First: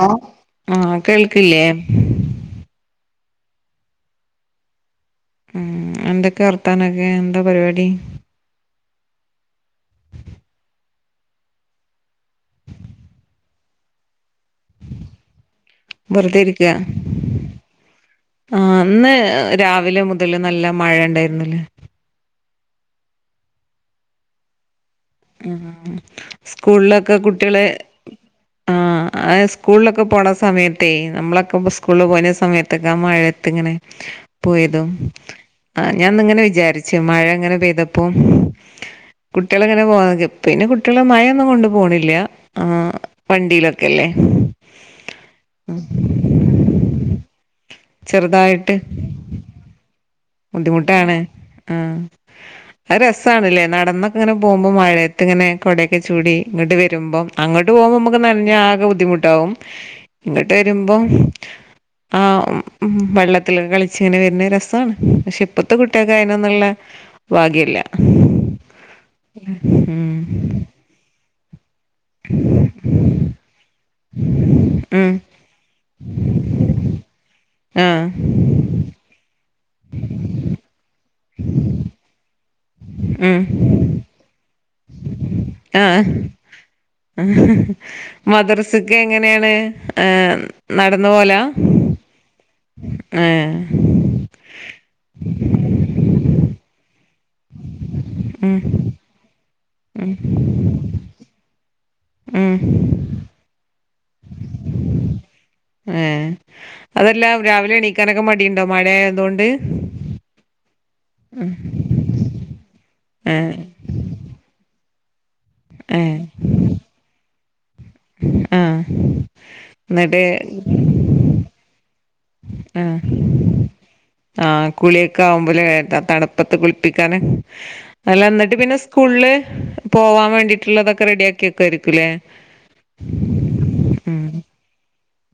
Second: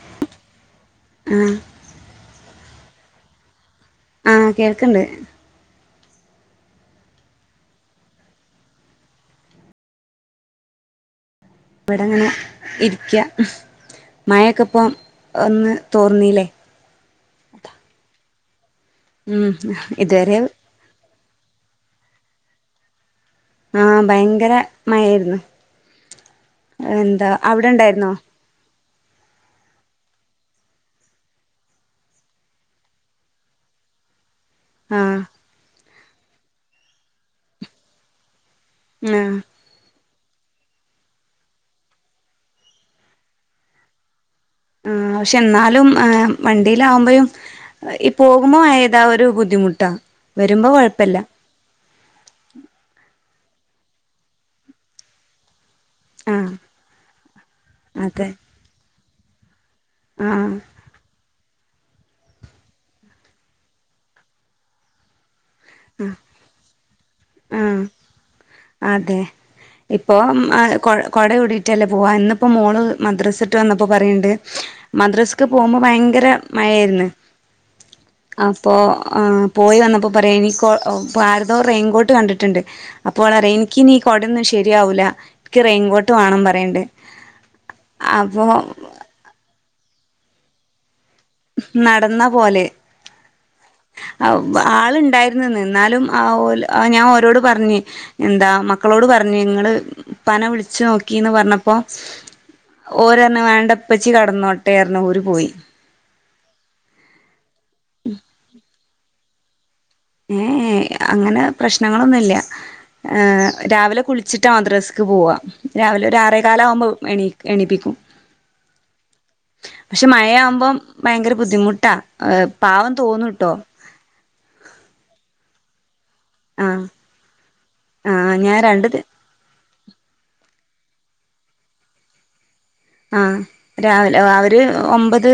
Hello ആഹ് കേൾക്കില്ലേ ആഹ് കേൾക്ക്ണ്ട് ഉം എന്തൊക്കെ വർത്താനം ഒക്കെ എന്താ പരിപാടി ഇവിടെ ഇങ്ങനെ ഇരിക്കാ മഴ യൊക്കെ ഇപ്പം ഒന്ന് വെറുതെ തോർന്നീല്ലേ ഇരിക്ക ആഹ് ഇന്ന് ഉം രാവിലെ ഇതുവരെ മുതല് നല്ല മഴ ഉണ്ടായിരുന്നില്ലേ ആഹ് ഭയങ്കര മഴ ഉം സ്കൂളില് ഒക്കെ കുട്ടികളെ അവിടെ ഇണ്ടായിരുന്നോ ആഹ് ആഹ് സ്കൂളിലൊക്കെ പോണ സമയത്തേ നമ്മളൊക്കെ ഇപ്പ സ്കൂളിൽ പോയിര്ന്നെ സമയത്തൊക്കെ ആ മഴയത്ത് ഇങ്ങനെ പോയതും ആഹ് ആഹ് ഞാൻ ഇന്ന് ഇങ്ങനെ വിചാരിച്ച് മഴ ഇങ്ങനെ പെയ്തപ്പം ആഹ് കുട്ടികളൊക്കെ [unintelligible] പിന്നെ കുട്ടികള് മഴയൊന്നും കൊണ്ട് പോണില്ല ആഹ് വണ്ടിയിലൊക്കെ അല്ലേ ആഹ് പക്ഷെ എന്നാലും ഏഹ് വണ്ടിയില് ആവുമ്പഴും ഈ പോകുമ്പോ മഴ ചെറുതായിട്ട് പെയ്താ ഒരു ബുദ്ധിമുട്ടാ വരുമ്പോ ബുദ്ധിമുട്ടാണ് കൊഴപ്പല്ല ആഹ് അത് രസാണ് അല്ലേ നടന്നൊക്കെ ഇങ്ങനെ പോകുമ്പം മഴയത്ത് ഇങ്ങനെ കുട ഒക്കെ ചൂടി ആഹ് ഇങ്ങട്ട് വരുമ്പം അങ്ങോട്ട് പോകുമ്പോൾ നമുക്ക് അതെ നനഞ്ഞ് ആകെ ബുദ്ധിമുട്ടാവും ഇങ്ങട്ട് ആഹ് വരുമ്പം ആഹ് വെള്ളത്തിലൊക്കെ കളിച്ച് ഇങ്ങനെ വരുന്നെ രസാണ് പക്ഷെ ഇപ്പത്തെ കുട്ടികൾക്ക് ആഹ് അതിനൊന്നു ഉള്ളെ ആഹ് അതെ ഇപ്പൊ ഉം അ കൊ കൊട ചൂടി റ്റല്ലേ പോവ ഇന്ന് ഇപ്പം മോള് മദ്രസ് ട്ട് വന്നപ്പോ പറയുന്നുണ്ട് ഉം മദ്രസക്ക് പോകുമ്പം ഭയങ്കര മഴ ആയിരുന്ന് ആഹ് അപ്പോ ആഹ് പോയി വന്നപ്പോ പറയാ ഇനി കോ ഓ ഇപ്പ ആരതോ റെയിൻകോട്ട് കണ്ടിട്ടുണ്ട് അപ്പോ ഓള് ഉം പറയുവാ ഇൻക്ക് ഇനി ഈ കൊടയൊന്നും ശരിയാവൂല എനിക്ക് ആഹ് റെയിൻകോട്ട് വേണം പറയണ്ട് അപ്പൊ മദർസ്ക്ക് എങ്ങനെയാണ് ആഹ് നടന്ന് പോവലാ നടന്നാ പോവല് ഏ അത് ആള് ഉണ്ടായിരുന്ന് ഇന്ന് എന്നാലും ആഹ് ഓല് ആഹ് ഞാൻ ഓരോട് പറഞ്ഞ് എന്താ ഉം മക്കളോട് പറ ഞ്ഞ് ഇങ്ങള് ഇപ്പാനെ വിളിച്ച് നോക്കി എന്ന് പറഞ്ഞ പ്പം ഉം അവര് പറഞ്ഞു വേണ്ട ഇപ്പച്ചി കടന്നോട്ടെ പറഞ്ഞു അവര് പോയി ഏഹ് അതല്ല രാവിലെ എണീക്കാന് ഒക്കെ മടി ഉണ്ടോ മഴ ആയത് കൊണ്ട് ഏഹ് എഹ്‌ അങ്ങനെ പ്രശ്നങ്ങള് ഒന്നു ഇല്ല ഏ ഏഹ് രാവിലെ കുളി ച്ചിട്ടാ മദ്രസ്ക്ക് പോവാ ഏ രാവിലെ ഒരു ആറേ കാൽ ആകുമ്പോ എണീ എണിപ്പിക്കും ആ പക്ഷെ എന്നിട്ട് മഴ ആകുമ്പം ഭയങ്കര ബുദ്ധിമുട്ടാ ഏഹ് പാവം ആഹ് തോന്നൂട്ടോ ആഹ് കുളി ഒക്കെ ആവുമ്പോ ലേ ത തണ് പ്പത്ത് ആഹ് കുളിപ്പിക്കാന് അല്ല ആഹ് ഇന്നട്ട് ഞാൻ പിന്നെ രണ്ട് ദി സ്കൂളില് പോവാൻ വേണ്ടിട്ടുള്ള ഇതൊക്കെ റെഡിയാക്കി വെക്കു ആയിരിക്കൂല്ലേ ആഹ് രാവിലെ ആഹ് ഒരു ഒമ്പത്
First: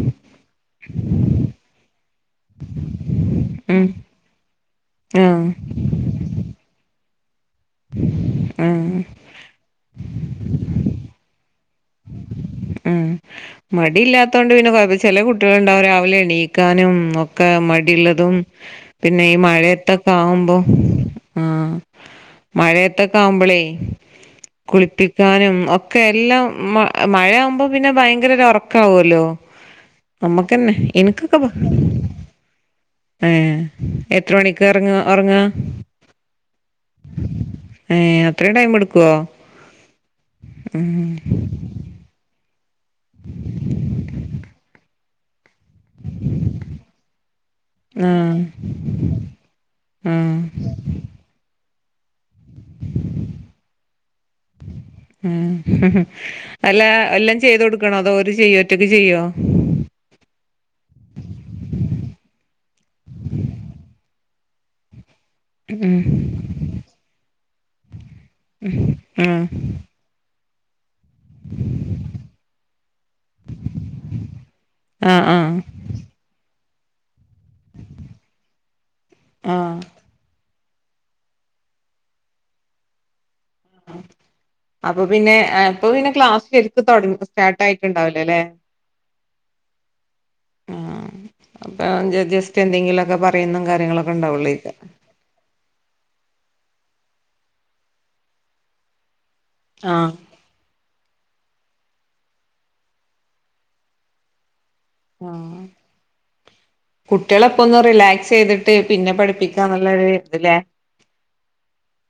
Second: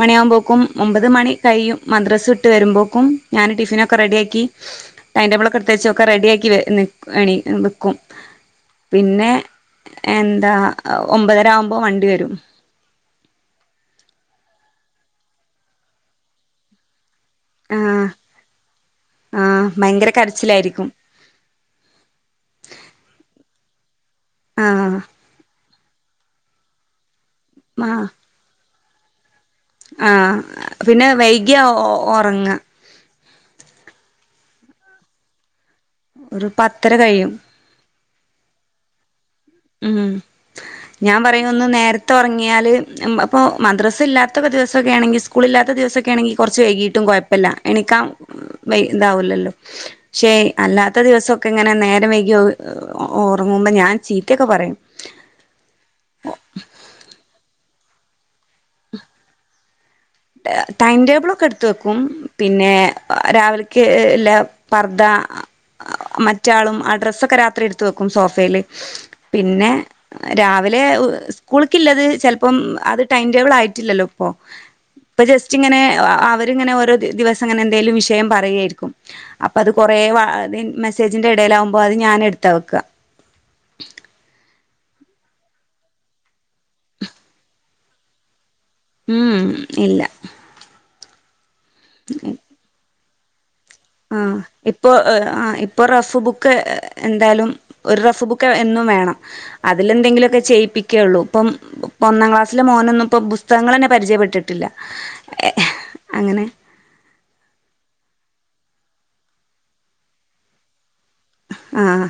മണി ആകുമ്പോക്കും ഒമ്പത് മണി കയ്യും മദ്രസ് ഇട്ട് വരുമ്പോൾക്കും ഞാൻ ഉം ടിഫിനൊക്കെ റെഡിയാക്കി ആ ടൈം ടേബിൾ ഒക്കെ എടുത്ത് വച്ച് ഒക്കേ റെഡിയാക്കി നിക്കും ആ പിന്നെ എന്താ ഒമ്പതര ആവുമ്പോ വണ്ടി വരും ഉം മടി ഇല്ലാത്ത കൊണ്ട് പിന്നെ ചെല കുട്ടികളുണ്ടാവും രാവിലെ എണീക്കാനും ഓക്കേ ഈ ആഹ് മടിള്ളതും പിന്നെ ഈ ആഹ് ഭയങ്കര മഴയത്തൊക്കെ ആവുമ്പോ കരച്ചിലായിരിക്കും ആ മഴയത്തൊക്കെ ആവുമ്പോളേ ആഹ് കുളിപ്പിക്കാനും ഒക്കെ എല്ലാം മ മഴയാവുമ്പോ പിന്നെ ഭയങ്കര ഉറക്ക ഉറക്കാവുല്ലോ ആ പിന്നെ വൈകിയ ഉറങ്ങ ഏ എത്ര മണിക്ക് ഇറങ്ങ ഉറങ്ങ ഒരു പത്തര കഴിയും ഏ അത്രയും ടൈം എടുക്കുക്കൊ ഉം ഞാൻ പറയ ഒന്ന് നേരത്തെ ഉറങ്ങിയാല് അപ്പോൾ മദ്രസ ഇല്ലാത്തെ ദിവസമൊക്കെ ആണെങ്കിൽ സ്കൂൾ ഇല്ലാത്ത ദിവസൊക്കെ ആണെങ്കിൽ കുറച്ച് വൈകിട്ടും കുഴപ്പമില്ല എണിക്കാൻ ആഹ് ഇതാവുലല്ലോ പക്ഷെ ആഹ് അല്ലാത്ത ദിവസഒക്കെ ഇങ്ങനെ നേരം വൈകി ഉറങ്ങുമ്പോ ഞാൻ ചി ചീത്ത ഒക്കെ പറയും ഉം അല്ല എല്ലാം ചെയ്ത് കൊടുക്കണോ അതോ ഓര് ചെയ്യോ ഒറ്റക്ക് ചെയ്യോ ടൈംടേബിൾ ഒക്കെ എടുത്ത് വെക്കും പിന്നെ രാവിലെക്ക് എല്ലാ പർദ ഉം മറ്റാളും ആ ഡ്രസ്സൊക്കെ രാത്രി എടുത്ത് വെക്കും സോഫയില് ഉം ഉം പിന്നെ രാവിലെ സ്കൂൾക്കില്ലത് ചിലപ്പം അത് ടൈംടേബിൾ ആയിട്ടില്ലല്ലോ ഇപ്പൊ ഇപ്പ ആഹ് ആഹ് ജസ്റ്റ് ഇങ്ങനെ അവരിങ്ങനെ ഓരോ ദിവസം അങ്ങനെ എന്തെലും വിഷയം പറയുകയായിരിക്കും അപ്പൊ അത് ആഹ് കൊറെ മെസ്സേജിന്റെ ഇടൽ ആകുമ്പോ അത് ഞാൻ എടുത്ത് വെക്കാ അപ്പൊ പിന്നെ ഇപ്പൊ പിന്നെ ക്ലാസ്സ് ശരിക്ക് സ്റ്റാർട്ട് ആയിട്ട് ഉണ്ടാവൂലല്ലേ ഉം ഇല്ല ആ അപ്പൊ ജസ്റ്റ് എന്തെങ്കിലു ഒക്കെ പറയുന്ന കാര്യങ്ങളൊക്കെ ആഹ് ഉണ്ടാവുള്ളേക്കാ ഇപ്പൊ ആ ഇപ്പൊ റഫ് ബുക്ക് എന്തായാലും ഒരു റഫ് ബുക്ക് എന്നും വേണം ആഹ് അതിലെന്തെിലൊക്കെ ചെയ്യിപ്പിക്കുകയുള്ളൂ ഇപ്പം ഇപ്പ ഒന്നാം ക്ലാസ്സില മോന് ഒന്നും ഇപ്പം പുസ്തക ങ്ങൾ തന്നെ പരിയപ്പെട്ടിട്ട് ഇല്ല. പരിജയപെട്ടിട്ടില്ല അങ്ങനെ കുട്ടികൾ ഒക്കെ ഒന്ന് റിലാക്സ് ചെയ്തിട്ട് പിന്നെ പഠിപ്പിക്കാന്നുള്ളൊരു ഇത് ല്ലേ ആഹ്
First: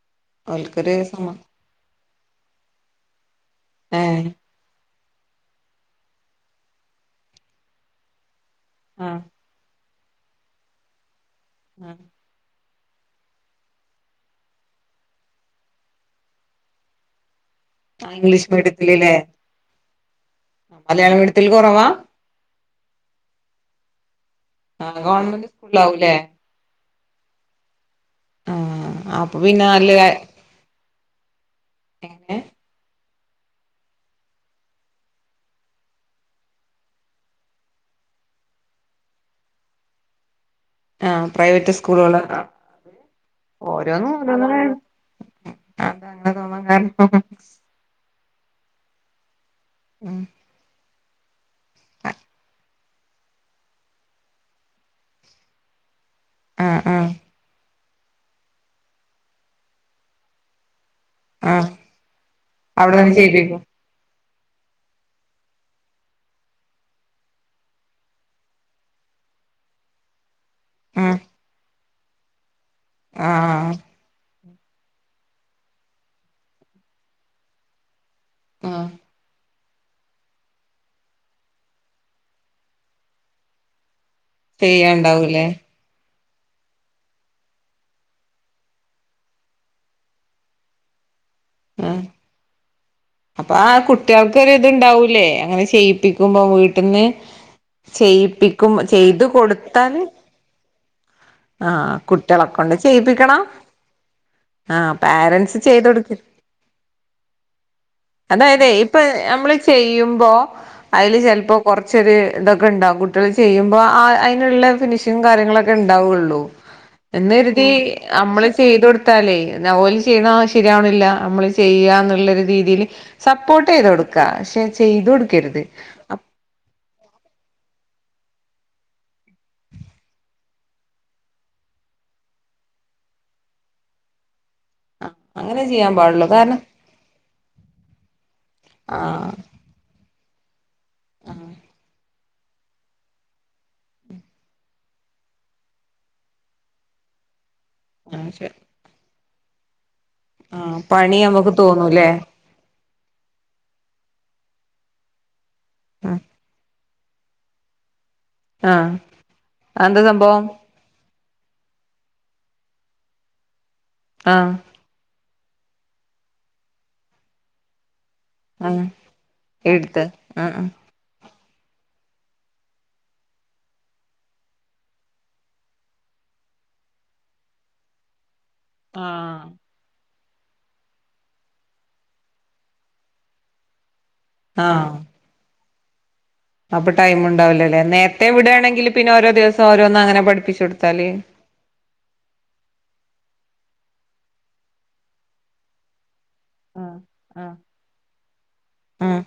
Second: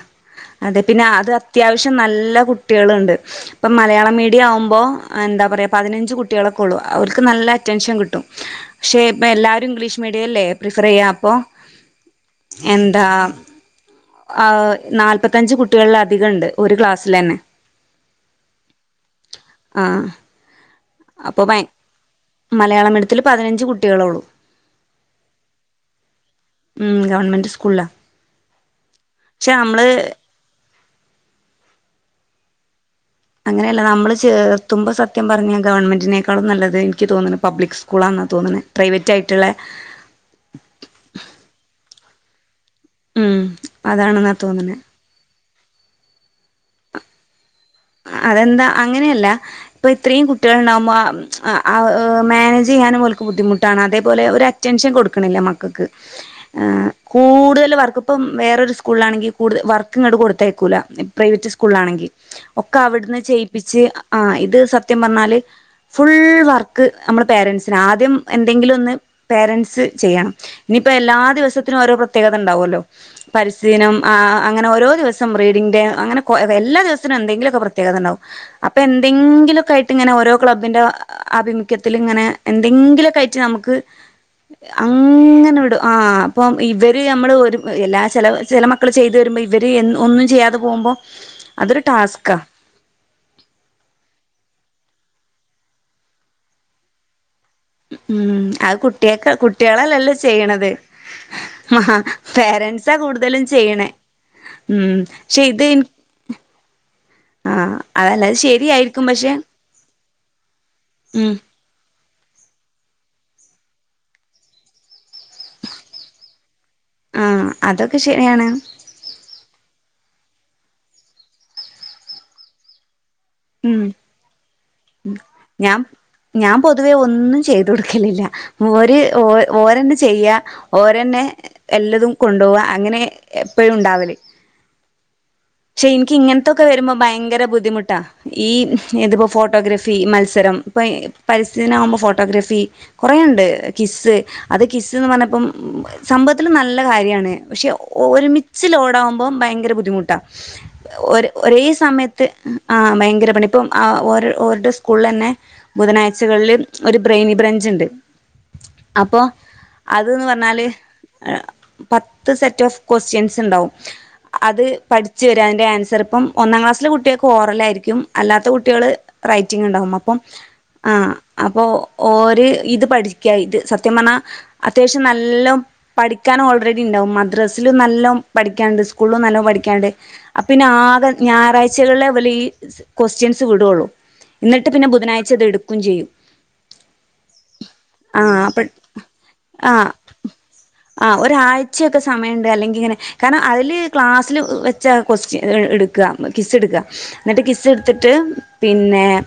അതെ ഓൽക്കൊരു പിന്നെ സമ അത് അത്യാവശ്യം നല്ല കുട്ടികളുണ്ട് ഇപ്പൊ മലയാള ഏഹ് മീഡിയം ആവുമ്പോ എന്താ പറയുക പതിനഞ്ച് കുട്ടികളൊക്കെ ഉള്ളൂ അവർക്ക് നല്ല അറ്റൻഷൻ കിട്ടും പക്ഷെ ആഹ് ഇപ്പ എല്ലാവാരും ഇംഗ്ലീഷ് മീഡിയംല്ലേ പ്രിഫർ ചെയ്യാ അപ്പൊ ആഹ് എന്താ ആ നാല്പത്തഞ്ച് കുട്ടികളിലധികം ഉണ്ട് ഒരു ക്ലാസ്സിൽ തന്നെ ആ ഇംഗ്ലീഷ് മീഡിയത്തില് ല്ലേ ആഹ് മലയാളം അപ്പൊ മീഡിയത്തിൽ ഭയ കുറവാ മലയാളം മീഡിയത്തിൽ പതിനഞ്ച് കുട്ടികളുള്ളു ആ ഗവൺമെന്റ് സ്കൂളിലാവൂലേ ഉം ഗവൺമെൻ്റ് സ്കൂളിലാ ആ അപ്പ പക്ഷെ പിന്നെ നമ്മള് നല്ല എങ്ങനെ അങ്ങനെയല്ല നമ്മള് ചേർത്തുമ്പോ സത്യം പറഞ്ഞ ഗവൺമെന്റിനേക്കാളും നല്ലത് എനിക്ക് തോന്നുന്നു പബ്ലിക് സ്കൂളാന്നാണ് തോന്നുന്നത് പ്രൈവറ്റ് ആയിട്ടുള്ള ആ പ്രൈവറ്റ് സ്കൂളുക ഉം ഓരോന്ന ഓരോന്ന അതാണെന്നാ തോന്നുന്നെ അതെന്താ അങ്ങനെ തോന്നാൻ കാരണം അതെന്താ അങ്ങനെയല്ല ഇപ്പൊ ഉം ഇത്രയും കുട്ടികൾ ഉണ്ടാകുമ്പോ മാനേജ് ചെയ്യാനും ബുദ്ധിമുട്ടാണ് അതേപോലെ ഒരു അറ്റൻഷൻ കൊടുക്കുന്നില്ല മക്കൾക്ക് ആഹ് ആഹ് കൂടുതൽ വർക്ക് ഇപ്പം വേറൊരു സ്കൂളിലാണെങ്കിൽ കൂടുതൽ വർക്കങ്ങട് കൊടുത്തേക്കൂല പ്രൈവറ്റ് ആഹ് സ്കൂളിലാണെങ്കിൽ ഒക്കെ അവിടെന്ന് അവിടുന്ന് ചെയ്യിപ്പിക്കും ചെയ്യിപ്പിച്ച് ആ ഇത് സത്യം പറഞ്ഞാല് ഫുൾ വർക്ക് നമ്മുടെ പേരൻസിന് ആദ്യം എന്തെങ്കിലും ഒന്ന് പേരൻസ് ചെയ്യണം ഇനിയിപ്പോ എല്ലാ ഉം ദിവസത്തിനും ഓരോ പ്രത്യേകത ഉണ്ടാവുമല്ലോ പരിസ്ഥീതി ആഹ് ദിനം ആ അങ്ങനെ ഓരോ ദിവസം റീഡിങ് ഡേ അങ്ങെ എല്ല ദിവസത്തിനും എന്തങ്കിലുമൊക്ക പ്രേത്യേകത ഉണ്ടാവും അപ്പൊ ആഹ് എന്തെങ്കിലുലൊക്കെ ആയിട്ട് ഇങ്ങനെ ഓരോ ക്ലബ്ബിന്റെ ആഭിമുഖ്യത്തിൽ ഇങ്ങനെ എന്തെങ്കിലുമൊക്കെയിട്ട് നമുക്ക് ചെയ്യാണ്ടാവൂലേ അങ്ങനെ വിടും ആ അപ്പം ഇവർ നമ്മൾ ഒരു എല്ലാ ചില ചില മക്കൾ ചെയ്ത് വരുമ്പോൾ ഇവർ ഒന്നും ചെയ്യാതെ പോകുമ്പോൾ അതൊരു ആഹ് ടാസ്ക്കാ അപ്പൊ ആ കുട്ടികൾക്കൊരിതുണ്ടാവൂലേ അങ്ങനെ ചെയ്യിപ്പിക്കുമ്പോ വീട്ടിൽന്ന് ഉം ചെയ്യിപ്പിക്കും അത് ചെയ്തു കുട്ടിയക്ക് കൊടുത്താല് കുട്ടികളല്ലല്ലോ ചെയ്യണത് ആ ആഹ് കുട്ടികളെ കൊണ്ട് പേരന്സാ കൂടുതലും ചെയ്യിപ്പിക്കണം ചെയ്യണേ ആഹ് ഉം പക്ഷേ ഇത് ആഹ് അതല്ല അത് അതയാതെ ഇപ്പൊ ശരിയായിരിക്കും പക്ഷെ നമ്മള് ചെയ്യുമ്പോ അതില് ഉം ചിലപ്പോ കുറച്ചൊരു ഇതൊക്കെ ഉണ്ടാവും കുട്ടികൾ ചെയ്യുമ്പോൾ അതിനുള്ള ഫിനിഷിംഗും കാര്യങ്ങളൊക്കെ ഉണ്ടാവുകയുള്ളൂ എന്ന് ആഹ് കരുതി അതൊക്കെ ശരിയാണ് നമ്മള് ചെയ്ത കൊടു ത്താലേ ഓല് ചെയ്യണ ശരിയാണില്ല നമ്മള് ചെയ്യാന്നുള്ളരു രീതിയില് സപ്പോർട്ട് ഉം ചെയ്ത് കൊടുക്കാ പക്ഷെ ചെയ്തു കൊടുക്കരുത് ഞാൻ ഞാൻ പൊതുവെ ഒന്നും ചെയ്തു കൊടുക്കലില്ലഓര് ഓരന്നെ ചെയ്യാ ഓരന്നെ എല്ലതും കൊണ്ടോവ അങ്ങനെ എപ്പഴും ഉണ്ടാവല് അങ്ങനെ പക്ഷെ ചെയ്യാൻ എനിക്ക് പാടുള്ളൂ കാരണം ഇങ്ങനത്തൊക്കെ വരുമ്പോ ഭയങ്കര ബുദ്ധിമുട്ടാ ഈ ആ ഇതിപ്പോ ഫോട്ടോഗ്രഫി മത്സരം ഇപ്പം പരിസ്ഥിതി ദിനാകുമ്പോൾ ഫോട്ടോഗ്രാഫി കൊറെയണ്ട് ക്വിസ് അത് ക്വിസ് പറഞ്ഞപ്പം സംഭവത്തിൽ നല്ല കാര്യമാണ് പക്ഷെ ഒരുമിച്ഛ് ലോഡ് ആകുമ്പോം ഭയങ്കര ബുദ്ധിമുട്ട് ആ ഒ പണി നമുക്ക് ഒരേ തോന്നൂല്ലേ സമയത്ത് ആ ഭയങ്കര പണി ഇപ്പം ഓ ഓരുടെ സ്കൂളിൽ തന്നെ ബുധനാഴ്ചകളിൽ ഒരു ബ്രെയിനി ബ്രഞ്ച് ഉണ്ട് ആ അപ്പോൾ അതെന്താ അത് ന്ന് സംഭവം പറഞ്ഞാല് പത്ത് സെറ്റ് ഓഫ് ക്വസ്റ്റ്യൻസ് ഉണ്ടാവും ആ അത് പഠിച്ചുവരാ അതിൻന്റെ ആൻസർ ഇപ്പം ഒന്നാം ക്ലാസ്സില കുട്ടികൾക്ക് ഓറലായിരിക്കും അല്ലാത്ത ആ കുട്ടികള് റൈറ്റിംങ് ഉണ്ടാവും അപ്പം ആ അപ്പൊ ഓര് ഇത് പഠിക്ക ഇത് സത്യപറഞ്ഞാ അത്യാവശ്യം നല്ല പഠിക്കാനും ഓൾറെഡി ഉണ്ടാവും മദ്രാസയിലും നല്ല പഠിക്കാനുണ്ട് സ്കൂളും നല്ലോ ആ പഠിക്കാനുണ്ട് അ പിന്നെ ആകെ ഞായറാഴ്ചകളെ ഇവര് ഈ ക്വസ്റ്റ്യൻസ് വിടുുള്ളൂ എന്നിട്ട് പിന്നെ ആഹ് ബുധനാഴ്ച അത് എടുക്കയും ചെയ്യും അപ്പൊ ടൈം ഇണ്ടാവില്ലല്ലേ ആ നേരത്തെ അപ്പ വിടാണെങ്കിൽ പിന്നെ ഓരോ ദിവസം ആ ഓരോന്ന് അങ്ങനെ പഠിപ്പിച്ച് കൊടുത്താല് ഉച്ചൊക്കെ സമയമുണ്ട് അല്ലെങ്കിൽ ഇങ്ങനെ കാരണം അതിൽ ക്ലാസ്സില് വെച്ചാ ക്വസ്റ്റൻ എടുക്കുക കിസ്സ് ഇട്ക്ക ആഹ് ന്നിട്ട് ആഹ് കിസ്സ് ഇട്ത്ത്ട്ട് പിന്നെ ആഹ്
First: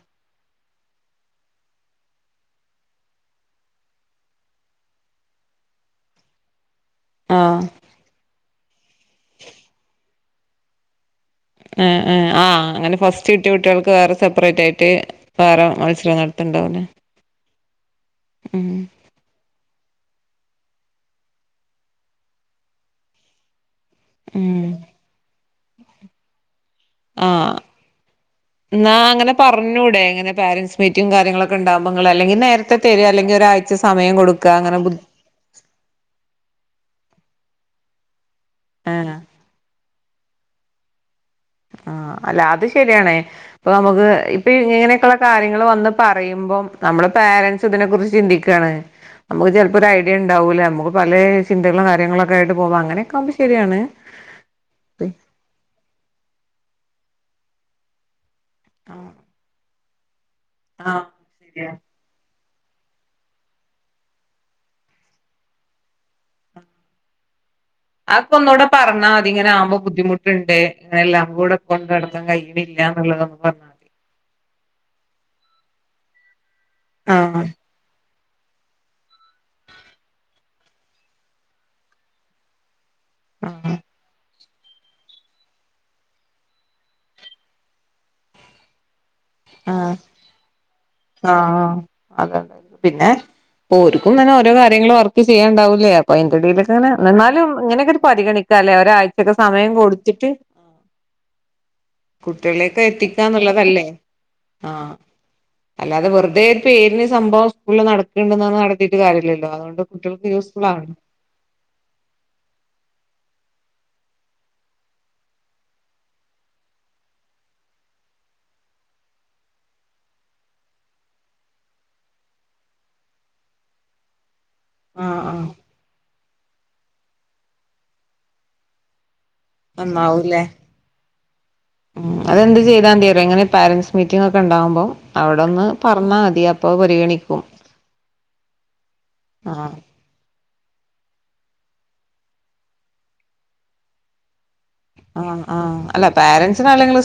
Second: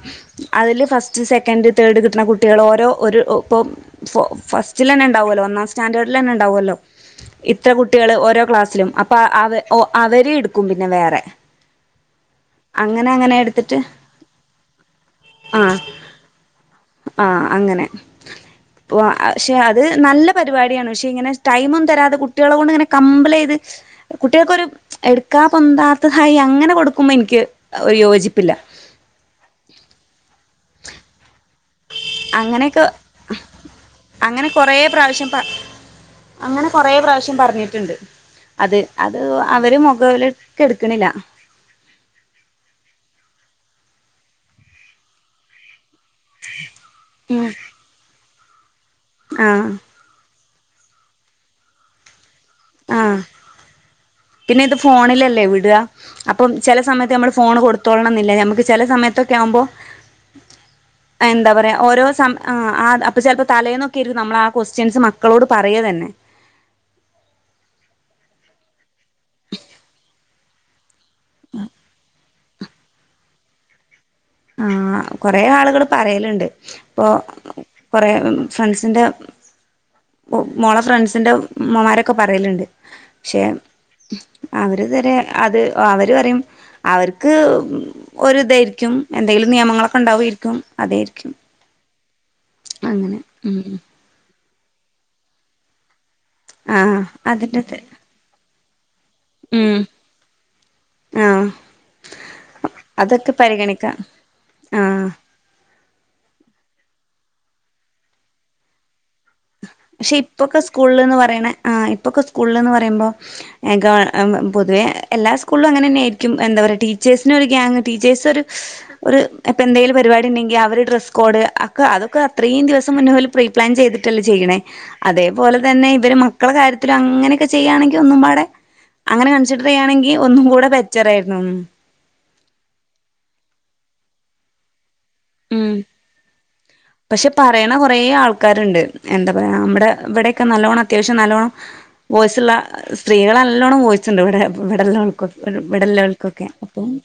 അതില് ഫസ്റ്റ് സെക്കൻഡ് തേർഡ് കിട്ട്ണ കുട്ടികളെ ഓരോ ഒരു ഇപ്പം ഫ ഫസ്റ്റിലന്നെ ഇണ്ടാവോല്ലോ ഒന്നാം സ്റ്റൻഡേർഡിലന്നെ ഇണ്ടാവോല്ലോ ആഹ് ഇത്ര കുട്ടികള് ഓരോ ക്ലാസ്സിലും അപ്പൊ അവ അവര് ഇട്ക്കും പിന്നെ വേറെ ആഹ് ആഹ് അങ്ങനെ ഫസ്റ്റ് കിട്ടിയ കുട്ടിയാൾക്ക് വേറെ സെപ്പറേറ്റ് ആയിട്ട് വേറെ ആ മത്സരം നടത്ത്ണ്ണ്ടാവില്ലെ ആഹ് അങ്ങനെ ഉം വക്ഷെ അത് നല്ല പരിപാടിയാണ് വക്ഷെ ഇങ്ങനെ ടൈമൊന്നും തരാതെ കുട്ടികളെ കൊണ്ട് ഇങ്ങനെ കമ്പല് യിത് കുട്ടികൾക്കൊരു ഉം എടുക്കാ പൊന്താത്തതായി അങ്ങനെ കൊടുക്കുമ്പോ ഇനിക്ക് ഒരു യോജിപ്പില്ല ഇന്നാ അങ്ങനെ പറഞ്ഞൂടെങ്ങനെ പാരൻറ്സ് മീറ്റ റ്റും കാര്യങ്ങളൊക്കെ ഇണ്ടാവുമ്പോൾ അല്ലെങ്കിൽ നേരത്തെ അങ്ങനെയൊക്കെ തരാ അല്ലെങ്കി ഒരാഴ്ച സമയം കൊടുക്ക അങ്ങനെ കൊറേ അങ്ങെനെ ബു അങ്ങനെ കൊറേ പ്രാവശ്യം പറഞ്ഞിട്ട്ണ്ട് അത് അത് ആഹ് അവര് മുഖവിലക്ക് എടുക്ക്ണില്ല ആഹ് അല്ല അത് ശരിയാണ് ഇപ്പൊ നമുക്ക് ഇപ്പൊ ഇങ്ങനെയൊക്കെയുള്ള കാര്യങ്ങള് വന്ന് പറയുമ്പം നമ്മളെ ഉം പാരൻറ്സ് ഇതിനെ കുറിച്ച് ചിന്തിക്കാണ് നമുക്ക് ആഹ് ചെലപ്പോ ഒരഐഡിയ ഇണ്ടാവൂല നമുക്ക് പല ചിന്തകളും കാര്യങ്ങളൊക്കെ ആയിട്ട് പോവും ആഹ് അങ്ങനെയൊക്കെയാകുബോ ശരിയാണ് പിന്നെ ഇത് ഫോണിലല്ലേ വിട അപ്പം ചെല സമയത്ത് നമ്മൾ ഫോൺ കൊടുത്തോളണംന്നില്ല നമക്ക് ചെല ആ സമയത്തൊക്കെ ആവുമ്പോ ആ എന്താ ശരിയാ പറയാ ഓരോ ആ ആ അപ്പൊ ചെലപ്പോ തലേന്നൊക്കെയിരിക്കും നമ്മൾ ആഹ് കൊസ്റ്റ്യൻസ് മക്കളോട് പറയ തന്നെ അതക്ക ഒന്നുകൂടെ പറഞ്ഞാ മതി ഇങ്ങനാവുമ്പോ ബുദ്ധിമുട്ട്ണ്ട് ഇങ്ങനെല്ലാം കൂടെ കൊണ്ട് നടക്കാൻ കയ്യു ല എന്ന്ള്ളത് പറഞ്ഞ ആഹ് കൊറേ ആളുകൾ പറയലണ്ട് ഇപ്പൊ ആ കുറെ ഫ്രണ്ട്സിന്റെ മോളെ ഫ്രണ്ട്സിന്റെ ഉമ്മമാരൊക്കെ പറയല്ണ്ട് ക്ഷെ ആ അവര്തരെ അത് അവര് പറയും അവർക്ക് ഒരിതായിരിക്കും എന്തെങ്കിലും ആ നിയമങ്ങളൊക്കെ ഇണ്ടാവേര്ക്കും അതൊരിക്കും ആഹ് അതെണ്ടായിരുന്നു പിന്നെ അങ്ങനെ ഓര്ക്കും തന്നെ ഓരോ കാര്യങ്ങങ്ങള് വർക്ക് ചെയ്യാണ്ടാവൂല്ലേ അപ്പൊ അയ്ന്റെടയിലൊക്കെ ആ ഇങ്ങനെ ഇന്നാലും അതിന്റെ ഇങ്ങനെയൊക്കെ ഒരു പരിഗണിക്കാം ല്ലേ ഒരാഴ്ച്ചക്കൊകെ സമയം ഉം കൊടുത്തിട്ട് ആ കുട്ടികളെയൊക്കെ അതൊക്കെ എത്തിക്കാന്നുള്ളതല്ലേ പരിഗണിക്കാം ആഹ് ആ അല്ലാതെ വെറ്തെ ഒരു പേരിന് സംഭവം സ്കൂളിൽ നടക്കണ്ടന്ന് നടത്തീട്ട് കാര്യല്ലല്ലോ അതുകൊണ്ട് പക്ഷെ കുട്ടികൾക്ക് ഇപ്പൊക്കെ യൂസ്ഫുൾ ആണ് സ്കൂള്ന്ന് പറയണ ആ് ഇപ്പൊക്കെ സ്കൂള്ന്ന് പറയുമ്പോ വ പൊതുവെ എല്ലാ സ്കൂളിലും അങ്ങനെന്നെയായിയിരിക്കും എന്താ പറയുക ടീച്ചേഴ്സിനൊ ഒരു ഗിയാങ്ങ് ടീച്ചേഴ്സൊരു ഒരു ഇപ്പൊ എന്തെങ്കിലും പരിപാടി ഇണ്ടെങ്കിൽ അവര് ഡ്രസ് കോഡ് അക ഒക്കെ അതൊക്കെ അത്രയും ദിവസം മുന്നെ പ്രീ പ്ലാൻ ചെയ്ത് ചെയ്യണേ ആഹ് ആഹ് അതേപോലെ തന്നെ ഇവര് മക്കളെ കാര്യത്തിലും അങ്ങനെയൊക്കെ ചെയ്യയാണെങ്കിൽ ഒന്നും പാടെ അങ്ങനെ കൺസിഡർ ചെയ്യാണെങ്കിൽ നന്നാവൂല്ലേ ഒന്നും കൂടെ ബെറ്ററായിരുന്നു ഉം ഉം അതെന്ത് ചെയ്താ മതി അറിയോ ഇങ്ങനെ പാരൻസ് മീറ്റിംഗ് ഒക്കെ ഇണ്ടാവുമ്പോ ഉം പക്ഷെ പരിഗണിക്കും പറയണ കൊറെ ആൾക്കാര്ണ്ട് എന്താ പറയാ ആഹ് നമ്മടെ ഇവിടെയൊക്കെ നല്ലോണം അത്യാവശ്യം നല്ലോണ്ണം വോയ്സ്ള്ള സ്ത്രീകളെ നല്ലോണം വിടെ ആഹ് ആഹ് അല്ല വിടലോള്കൊകെ അപ്പൊ പാരൻറ്സിനാണെങ്കിൽ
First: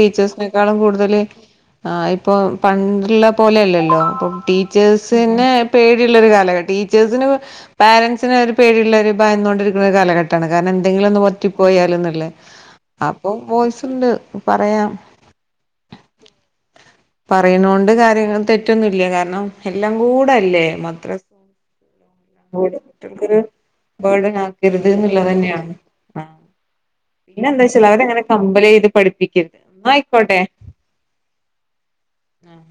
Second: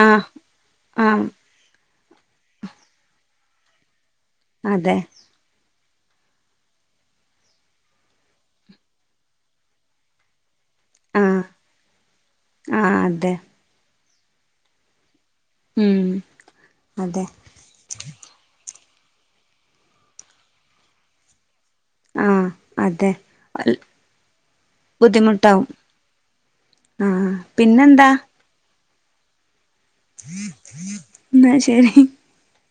ആഹ് ക്കാളും കൂടുതൽ ആഹ് ആഹ് ഇപ്പൊ പണ്ടുള്ള പോലെല്ലല്ലോ അപ്പൊ അതെ ടീച്ചേഴ്സിനെ പേടിയുള്ളൊരു കാല ടീച്ചേഴ്സിനെ പാരൻസിന് ഒരു പേടിയുള്ള ഒരു ഭയന്നൊണ്ടരിക്കുന്ന ഒരു കാലഘട്ടമാണ് കാരണം എന്തെങ്കിലും- ആഹ് തെറ്റി പോയാലൊന്നുള്ളെ ആഹ് അപ്പൊ അതെ വോയിസ്‌സുണ്ട് പറയാം ഉം അതെ പറയുന്നോണ്ട് കാര്യങ്ങൾ തെറ്റി- മറ്റൊന്നുവല്ല കാരണം എല്ലാം കൂടെ അല്ലേ മാത്ര- ആഹ് അതെ ട്ടപേർ [unintelligible] ഡന ആക്കരുത് ബുദ്ധിമുട്ടാവും എന്നുള്ളത്തന്നെയാണ് ആ ആഹ് പിന്നെ എന്താ വെച്ചാല് പിന്നെന്താ അവരെങ്ങനെ കമ്പല് ചെയ്ത് പഠിപ്പിക്കരുത് ആയിക്കോട്ടെ എന്നാ ശരി ആഹ്